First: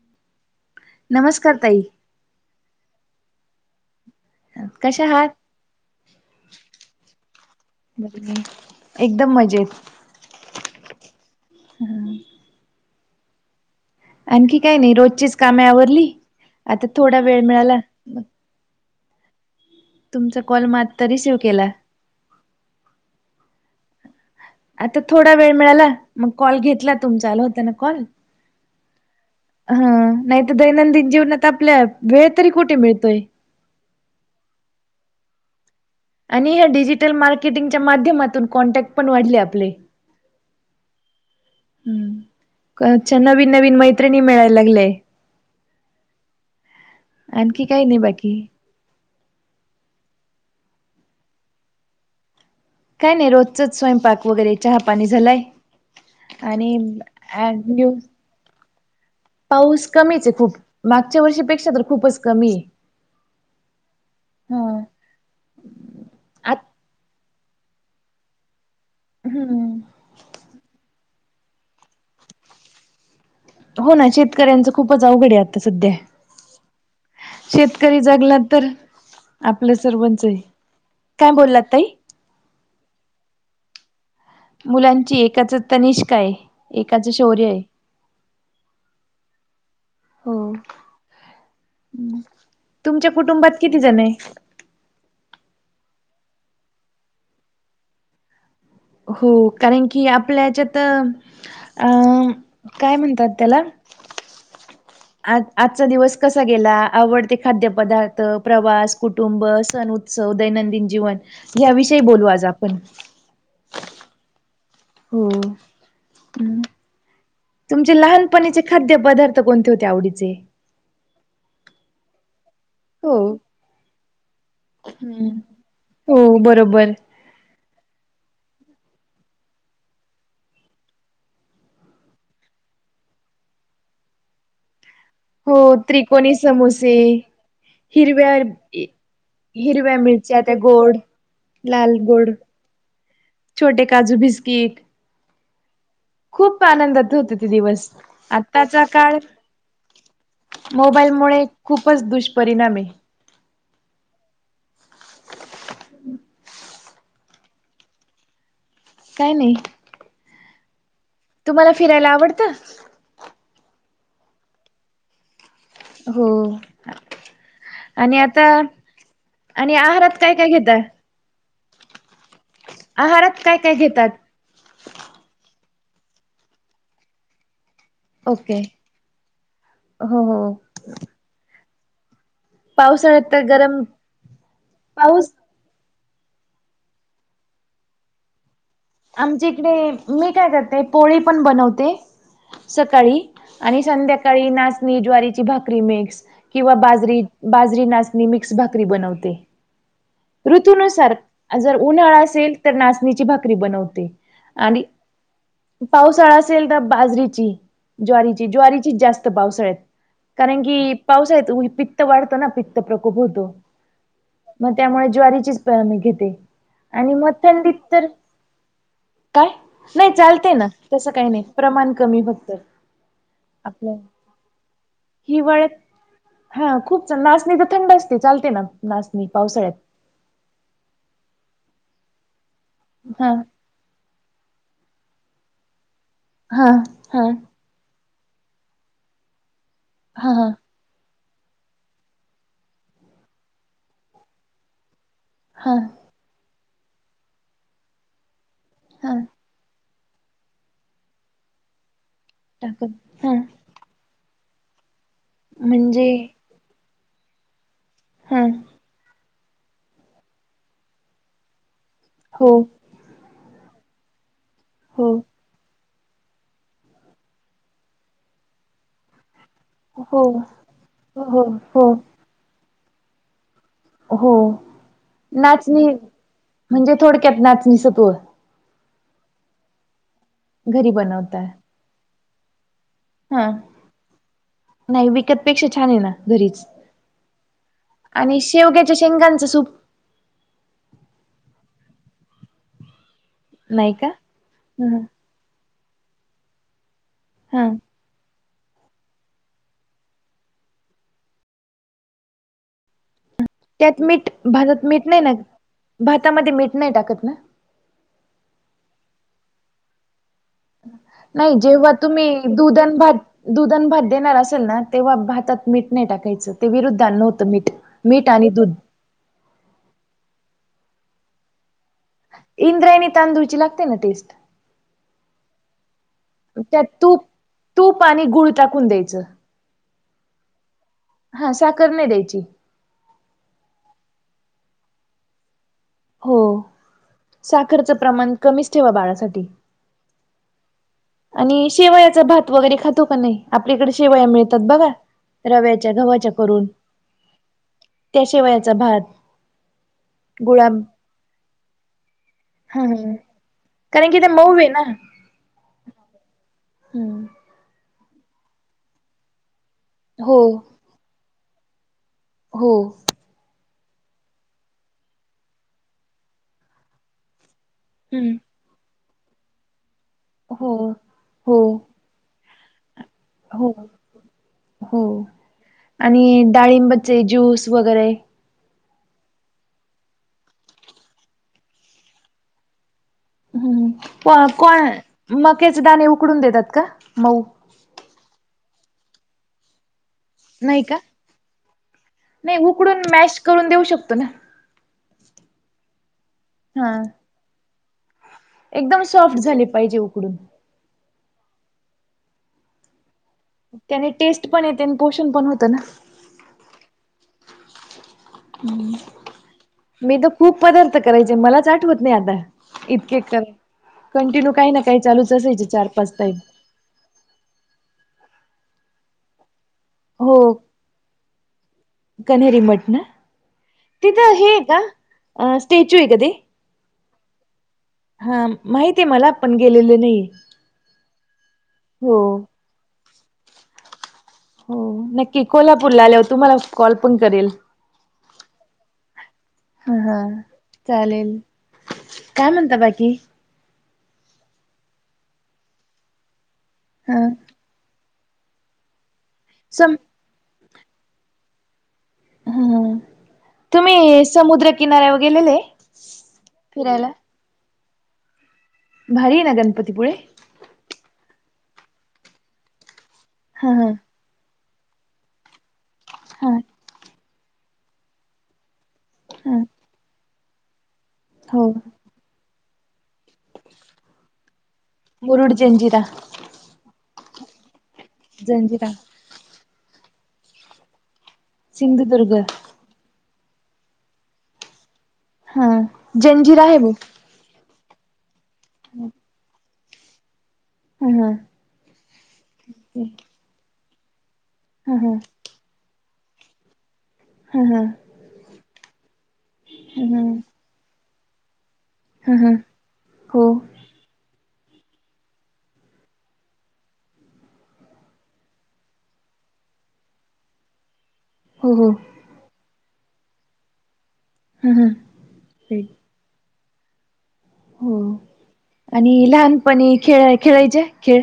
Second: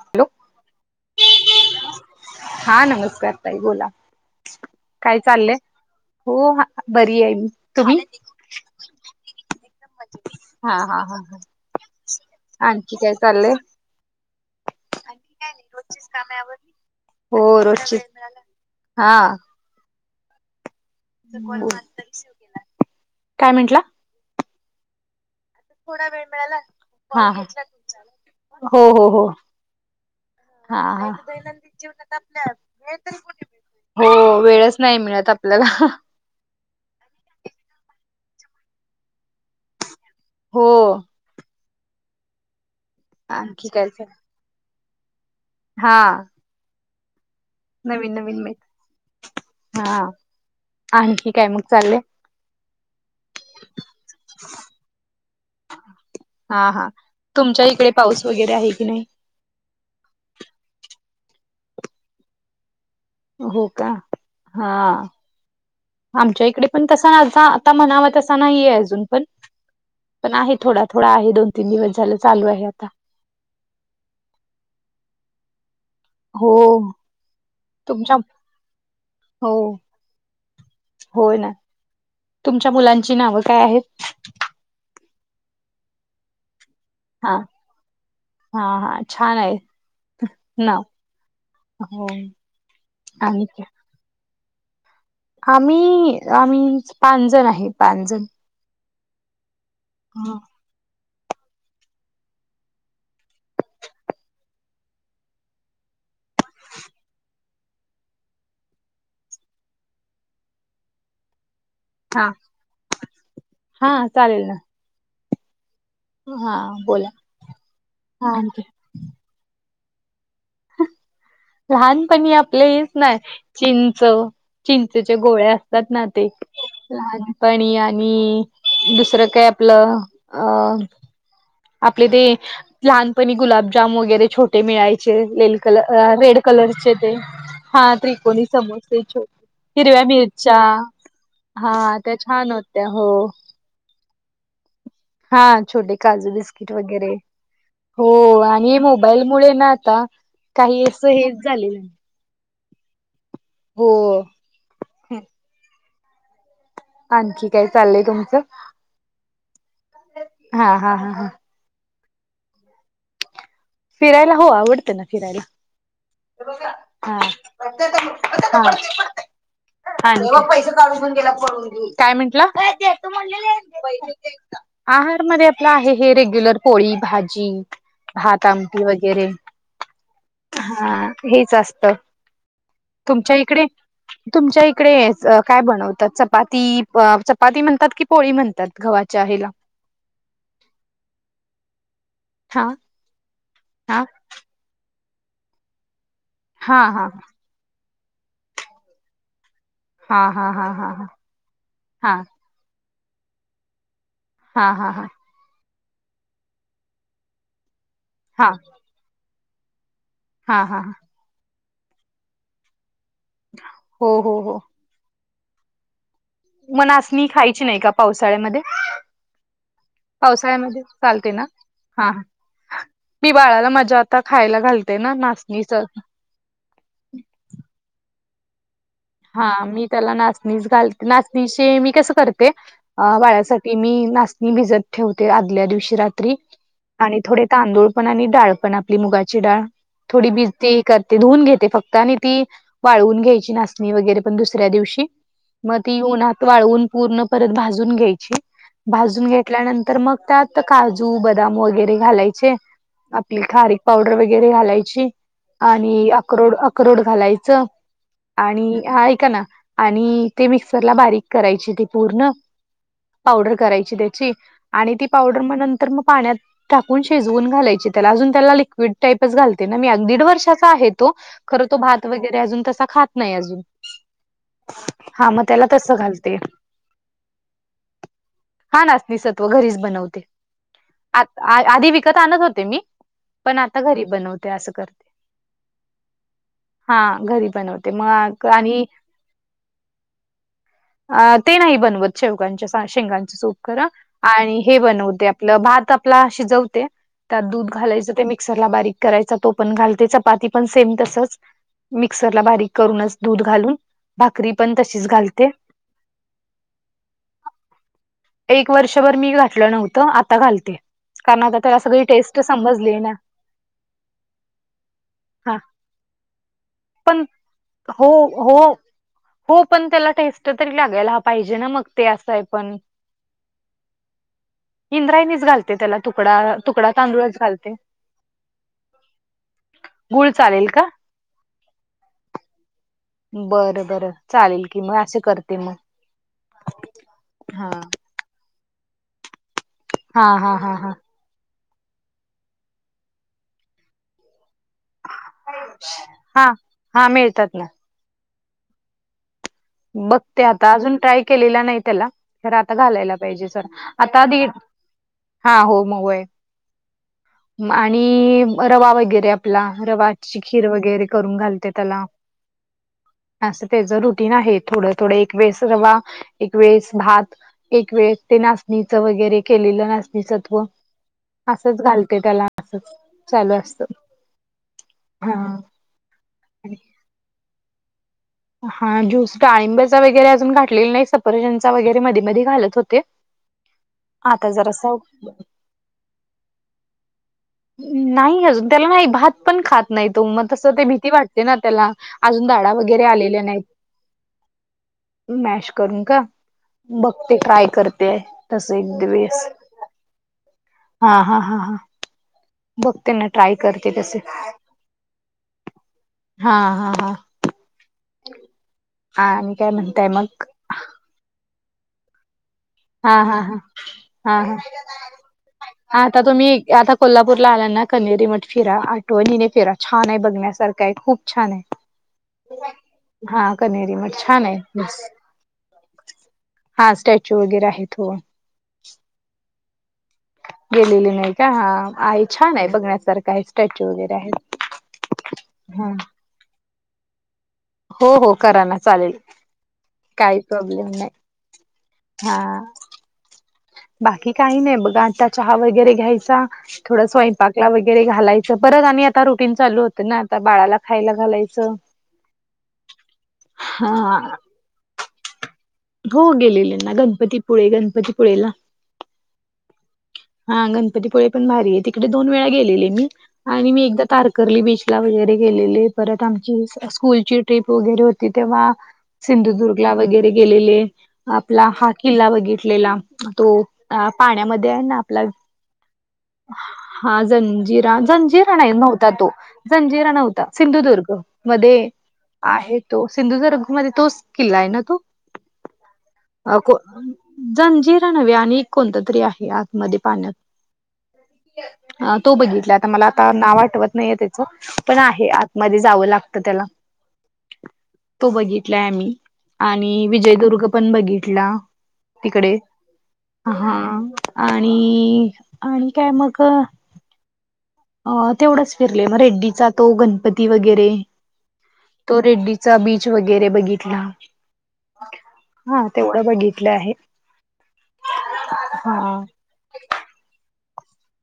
Hello, नमस्कार ताई. हा नमस्कार ताई. बोला, कशा काय आहात? चाललंय? हो हा बरी आहे मी. तुम्ही? एकदम मजेत हा हा हा. आणखी काय चाललंय? आणखी काही नाही. रोजचीच कामे आवरली, आता थोडा वेळ हो मिळाला. रोजची मग हा. तुमचा कॉल म रिसीव्ह केला. काय म्हंटला? आता थोडा वेळ मिळाला मग कॉल घेतला हा तुमचा. आल हा होता ना कॉल. हो हो हो. हं, नाही तर हा दैनंदिन हा जीवनात आपल्या वेळ आपल्या तरी कुठे मिळतोय? हो वेळच नाही मिळत आपल्याला. आणि ह्या डिजिटल मार्केटिंगच्या माध्यमातून कॉन्टॅक्ट पण वाढले आपले हो. हम्म रोजच्या नवीन आणखी नवीन काय मैत्रिणी मिळायला लागलय. हा. काही नाही नवीन बाकी नवीन म हा आणखी काय मग चालले. काय नाही रोजचच स्वयंपाक वगैरे चहापाणी झालाय. हा आणि हा तुमच्या इकडे अू पाऊस वगैरे आहे की नाही. पाऊस कमीच आहे खूप मागच्या वर्षीपेक्षा तर खूपच कमी आहे. हो का हा. आमच्या आ इकडे पण तसा आसा आता म्हणावा त अससा नाही आहे अजून पण हम्म पण आहे थोडा थोडा आहे दोन तीन दिवस झालं चालू आहे आता हो ना शेतकऱ्यांचं खूपच अवघड आहे आता सध्या हो. शेतकरी तुमच्या जगला तर हो आपल् सर्वच हे काय होय ना बोलला तई तुमच्या मुलांची नावं काय आहेत. मुलांची एकाच तनिष्काय. एकाचं हा शौर्य आहे हा हा छान आहे हो. नाव हो तुमच्या आणि कुटुंबात काय किती जण आहे. आम्ही आम्ही पाच जण आहे पाच जण. हो कारण की आपल्याच्यात अ काय म्हणतात त्याला आज आजचा दिवस कसा गेला आवडते खाद्यपदार्थ प्रवास कुटुंब सण उत्सव दैनंदिन जीवन या्याविषयी हा बोलू आज आपण हा चालेल ना. हो हा बोला तुमचे हा लहानपणीचे आणखी खाद्य बदल. कोणते होते आवडीचे. लहानपणी आपलं हेच हो ना चींच चिंचेचे हम्म गोळे असतात ना ते हो बरोबर लहान. पणी आणि दुसरं काय आपलं अ आपले ते लहानपणी गुलाबजाम वगैरे छोटे. ते मिळायचे लेल हो कलर त्रिकोणी रेड कलरचे समोसे ते. हा हिरव्या त्रिकोणी समोसे छोटे हिरव्या मिरच्या. हा लाल त्या गोड छान होत्या हो. छोटे काजू भिस्कक हा छोट काजू बिस्किट वगैरे आनंदात होते ते दिवस हो आणि आत्ताचा काळ मोबाईल मु मुळे ना आता. काही असं हेच झाले नाही. परिणामी. हो. आणखी काय चाललंय तुमचं? काही नाही. हा हा हा हा. तुम्हाला फिरायला आवडतं. फिरायला हो आवडते ना फिरायला. हो हम्. आणि आता आहारात आणि काय काय पैसे घेता? काढून घेऊन गेला पून काय म्हंटलं. आहारात काय काय घेतात. आहारमध्येध्ये आपलं आहे हे रेग्युलर पोळी भाजी. भात ओके आमटी वगैरे हो हो [unintelligible] हा हेच असत पावसाळ्यात तुमच्या तर इकडे गरम तुमच्या इकडेच पाऊस काय बनवतात चपाती चपाती म्हणतात की पोळी म्हणतात [unintelligible] हेला आमच्या इकडे मी काय करते पोळी पण बनवते [unintelligible] हा [unintelligible] ्याकाळी आणि हा संध्याकाळी नाचणी ज्वारीची भाकरी मिक्स किंवा हा हा बाजरी [unintelligible] बाजरी नाचणी मिक्स भाकरी बनवते [unintelligible] हा हा हा हा हा ऋतनुसार जर हा उन्हाळा असेल [unintelligible] तर नाचणीची भाकरी बनवते हा आणि हा [unintelligible] पावसाळा असेल तर बाजरीची हा ज्वारीची हा ज्वारीची जास्त पावसाळत [unintelligible] कारण हा हा की पावस य पित्त वाढतो ना पित्त प्रकोप होतो हो हो हो म [unintelligible] त्यामुळे ज्वारीचीच प म घेते [unintelligible] आणि मनसणी मग खायची नाही थंडीत का तर पावसाळ्यामध्ये [unintelligible] काय नाही चालते ना पावसाळ्यामध्ये तसं काही चालते नाही ना प्रमाण हा कमी फक्त [unintelligible] मी बाळाला आपलं मजा आता खायला घालते ना नाचणीच हिवाळ्यात [unintelligible] हा खूप नाच नाही तर थंड असते चालते नाच [unintelligible] हा मी त्याला नाचणीच घालते नाचणीची मी कसं करते हा वाळ्यासाठी [unintelligible] त मी नाशणी भिजत ठेवते आदल्या दिवशी रात्री हा आणि हा थोडे तांदूळ [unintelligible] पण आणि डाळ पण आपली मुगाची डाळ थोडी हा हा भिजते [unintelligible] ते धुवून घेते फक्त आणि ती वाळवून घ्यायची नाचणी वगैरे पण दुसऱ्या दिवशी [unintelligible] हा मग ती येऊनत वाळवून पूर्ण परत भाजून घ्यायची हा भाजून घेतल्यानंतर [unintelligible] तर मग त्यात काजू बदाम वगैरे घालायचे टाकत हा आपली खारी [unintelligible] पावडर वगैरे घालायची आणि म्हणजे अकोड अक्रोड घालायचं [unintelligible] हा आणि ऐका ना आणि ते मिक्सरला बारीक करायची ते पूर्ण हो [unintelligible] पावडर करायची त्याची आणि ती हो पावडर. [unintelligible] मग नंतर मग पाण्यात टाकून शिजवून घालायची त्याला अजून त्याला. [unintelligible] विट टाईप च घालते ना, दीड हो वर्षाचा आहे तो हो, खर तो हो, भात वगैरे अजून तसा खात. [unintelligible] नाही अजून. [unintelligible] हो हा मग त्याला नाचणी तसं घालते म्हणजे थोडक्यात नाचणी सत्व. [unintelligible] हा नाचणी सत्व घरीच बनवते, घरी आ बनवता. आधी विकत आणत होते मी. [unintelligible] हा पण आता घरी बनवते असं करते नाही विकतपेक्षा छान आहे ना घरीच. हा घरी बनवते [unintelligible] आणि शेवग्याच्या शेंगांचं सूप [unintelligible] अ ते नाही बनवत शेवकांच्या शेंगां [unintelligible] सूप नाही का? आणि हे ह बनवते आपलं भात आपला शिजवते [unintelligible] त्यात हा दूध घालायचं ते म [unintelligible] मिक्सर ला बारीक करायचा तो पण घालते चपाती पण सेम तसच मिक्सरला बारीक करूनच दूध घालून त्यात मीठ भाकरी पण भाजत तशीच मीठ नाही ना घालते भातामध्ये मीठ नाही टाकत ना? [unintelligible] एक वर्षभर मी घातलं नव्हतं आता घालत [unintelligible] नाही जेव्हा तुम्ही दुध न समजली ना भात. [unintelligible] दुध न भात देणार असेल, ना तेव्हा हा भातात मीठ नाही टाकायचं ते विरुद्धां पण नव्हतं मीठ. [unintelligible] हो, हो, दूध हो पण त्याला टेस्ट तरी लागायला पाहिजे ना, मग ते अस हाय. [unintelligible] इंद्रायणी तांदूळची लागते ना टेस्ट. [unintelligible] इंद्रायणीच घालते त्याला तुकडा त्यात तुकडा तूप तांदूळच घालते. तूप आणि गुळ टाकून द्यायचं. गूळ चालेल का. [unintelligible] हा साखर नाही द्यायची. [unintelligible] बर बरं चालेल की मग असे करते मग. [unintelligible] हो हा. साखरचं प्रमाण कमीच ठेवा बाळासाठी. [unintelligible] हा हा हा हा. [unintelligible] आणि शेवयाचा भात वगैरे खातो का नाही, आपल्या इकडे शेवया मिळतात बघा. [unintelligible] रव्याच्या गव्हाच्या हा करून हा मिळतात ना त्या शेवयाचा भात. [unintelligible] बघते आता गुळाब अजून ट्राय केलेला नाही त्याला. खर आता हा घालायला हा पाहिजे सर कारण की आता ते आधी मऊ आहे ना हा हो मऊ य. हम्. आणि रवा वगैरे आपला हो रवाची खीर वगैरे करून घालते त्याला. हो. असं त्याच रुटीन आहे, थोडं थोडं एक वेळेस रवा एक वेळेस भात. एक वेळ हम्म ते नाचणीचं वगैरे केलेलं नाचणीसत्व हो हो असंच घालते त्याला. अस चालू हो असत हो हा. आणि डाळिंबचे ज्यूस वगैरे. हा ज्यूस डाळिंबचा वगैरे अजून घाठलेला नाही, सफरचंद चा वगैरे मध्ये मध्ये घालत होते. ह् प आता कोण जरासा मकेचे दाणे उकडून देतात का मऊ. नाही अजून त्याला नाही, भात पण खात नाही तो मग तस नाही ते का भीती वाटते ना त्याला. अजून नाही दाडा उकडून वगैरे मॅश आलेल्या नाहीत. करून देऊ शकतो ना मॅश करून का हा बघते ट्राय करते. तस एक एकदम सॉफ्ट दिवस झाले पाहिजे उकडून. हा हा हा हा. बघते ना ट्राय कर. त्याने टेस्ट पण येते, आणि पोषण पण होत ना. हा हा हा आणि काय म्हणताय मी तर मग खूप पदार्थ करायचे मलाच आठवत नाही आता. हा इतके हा करा हा हा कंटिन्यू हा काही ना काही चालूच असायचे चार पाच आता टाईप. तुम्ही आता कोल्हापूरला आला ना कनेरी मठ फिरा आठवणीने फिरा छान आहे बघण्यासारखं. काय खूप छान आहे. कनहेरी मठ ना, हा कनेरी मठ तिथं छान हे आहे का स्टॅच्यू आहे का ते. हा स्टॅच्यू वगैरे आहेत हो. हा माहिती आहे मला, पण गेलेले नाही. गेलेली नाही का ह हो आहे छान आहे बघण्यासारखा आहे स्टॅच्यू वगैरे आहे. हो नक्की कोल्हापूरला आल्यावर तुम्हाला कॉल पण करेल. हो हो कराना चालेल ह हा काही प्रॉब्लेम नाही. चालेल काय हा म्हणता बाकी बाकी काही नाही बघा आता चहा वगैरे घ्यायचा थोडा हा स्वयंपाक वगैरे घालायचं परत आणि आता रुटीन चालू सम होतं ना आता बाळाला खायला घालायचं. ते हा तुम्ही हा समुद्र किनाऱ्यावर गेलेले हो गेलेलेना फिरायला? गणपती. पुळे गणपतीपुळेला. भारी आहे ना गणपती पुुळेे हा गणपतीपुळे पण भारी आहे तिकडे दोन वेळा गेलेले मी हा आणि मी हा एकदा तार कर्ली बीच ला वगैरे गेलेली परत हा आमची स्कूलची ट्रीप वगैरे होती तेव्हा हा सिंधुदुर्गला वगैरे गेलेले हो आपला हा किल्ला बघितलेला तो पाण्यामध्ये आहे ना आपला मुरुड जंजिरा हां जंजिरा जंजीरा नाही जंजिरा नव्हता तो जंजीरा नव्हता सिंधुदुर्ग मध्ये सिंधुदुर्ग आहे तो सिंधुदुर्ग मध्ये तोच किल्ला आहे ना तो, हा आ जंजिरा को आहे बघ जंजीरा नव्हे आणि एक कोणत तरी आहे आतमध्ये हा हा पाण्यात अ तो बघितला आता मला आता नाव आठवत नाहीये त्याच हा पण हा आहे आत मध्ये जावं लागतं त्याला हा हा तो बघितलाय आम्ही आणि हा विजयदुर्ग पण बघितला हा हा तिकडे हो हा आणि आणि काय मग? अ तेवढंच फिरले मग रेड्डीचा तो गणपती वगैरे हो, हो तो रेड्डीचा बीच वगैरे बघितला हा हा हा तेव्हा बघितलं आहे हो आणि हा लहानपणी खेळ, खेळायचे खेळ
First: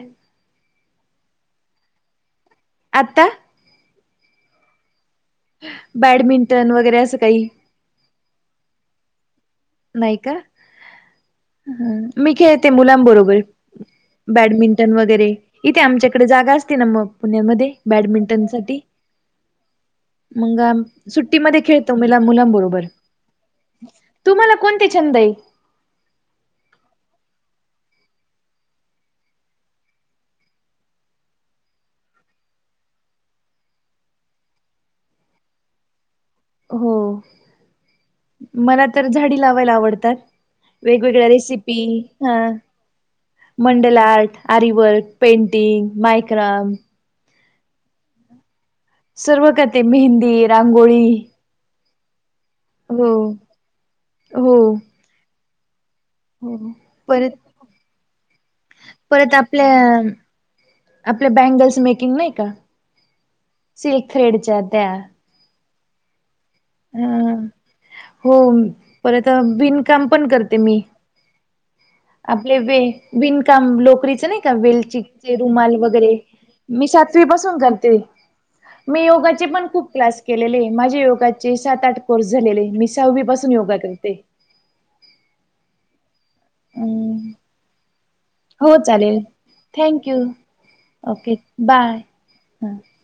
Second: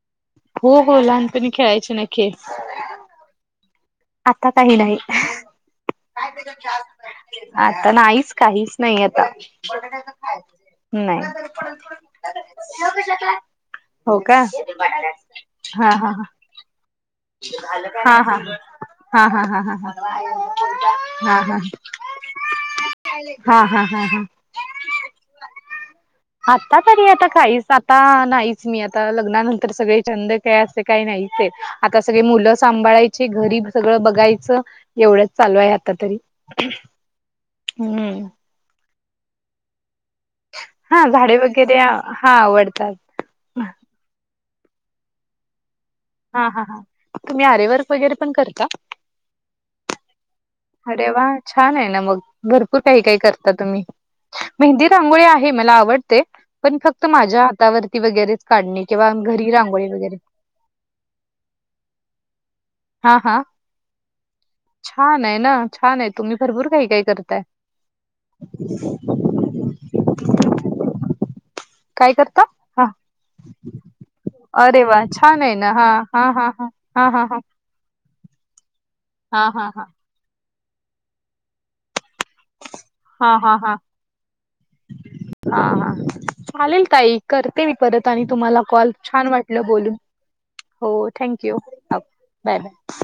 हो, हो लहानपणी खेळायचे ना खेळ. आता आता काही नाही. बॅडमिंटन वगैरे असं काही, आता नाहीच, काहीच नाही आता नाही. हम, मी खेळते मुलानं बरोबर. हो का? बॅडमिंटन वगैरे, इथे हा हा आमच्याकडे जागा असते ना मग पुण्यामध्ये हा हा हा बॅडमिंटन साठी. हा हा हा हा. मग, हा सुट्टीमध्ये हा खेळतो मिला मुलानं बरोबर. हा हा हा हा तुम्हाला कोणते छंद आहे? आता तरी आता काहीच, आता नाहीच मी आता लग्नानंतर सगळे छंद ते असे काही नाही च आता सगळे मुलं सांभाळायचे, घरी सगळं बघायचं एवढंच चालू आहे आता तरी हो, हम्म मला तर झाडी लावायला आवडतात. हा वेगवेगळ्या झाडे वगैरे रेसिपी, हा आवडतात. मंडल आर्ट, आरीवर्क, पेंटिंग, हा हा मायक्राम हा तुम्ही आरेवर्क वगैरे पण करता? सर्व करते मेहंदी अरे रांगोळी वा छान आहे ना मग, भरपूर काही, हो काही करता तुम्ही, हो मेहंदी रांगोळी आहे मला आवडते, हो पण फक्त परत माझ्या हातावरती वगैरेच काढली. किंवा घरी रांगोळी वगैरे आपले बँगल्स मेकिंग नाही का! हा हा सिल्क थ्रेडच्या त्या छान आहे ना छान आहे तुम्ही भरपूर काही काही हा करताय तर बिनकाम पण करते मी काय करता आपले वे हा विणकाम लोकरीच नाही का अरे वा वेलचीचे छान आहे ना रुमाल हा वगैरे हा हा मी हा सातवी हा हा पासून करते मी योगाचे हा पण हा हा खूप हा क्लास केलेले माझे योगाचे सात आठ कोर्स झालेलेी सहावी हा हा पासून हा योगा करते. हा, हा चालेल ताई अम करते मी परत आणि तुम्हाला हो कॉल चालेल छान वाटलं बोलून, थँक यू हो थँक्यू बाय, हा. बाय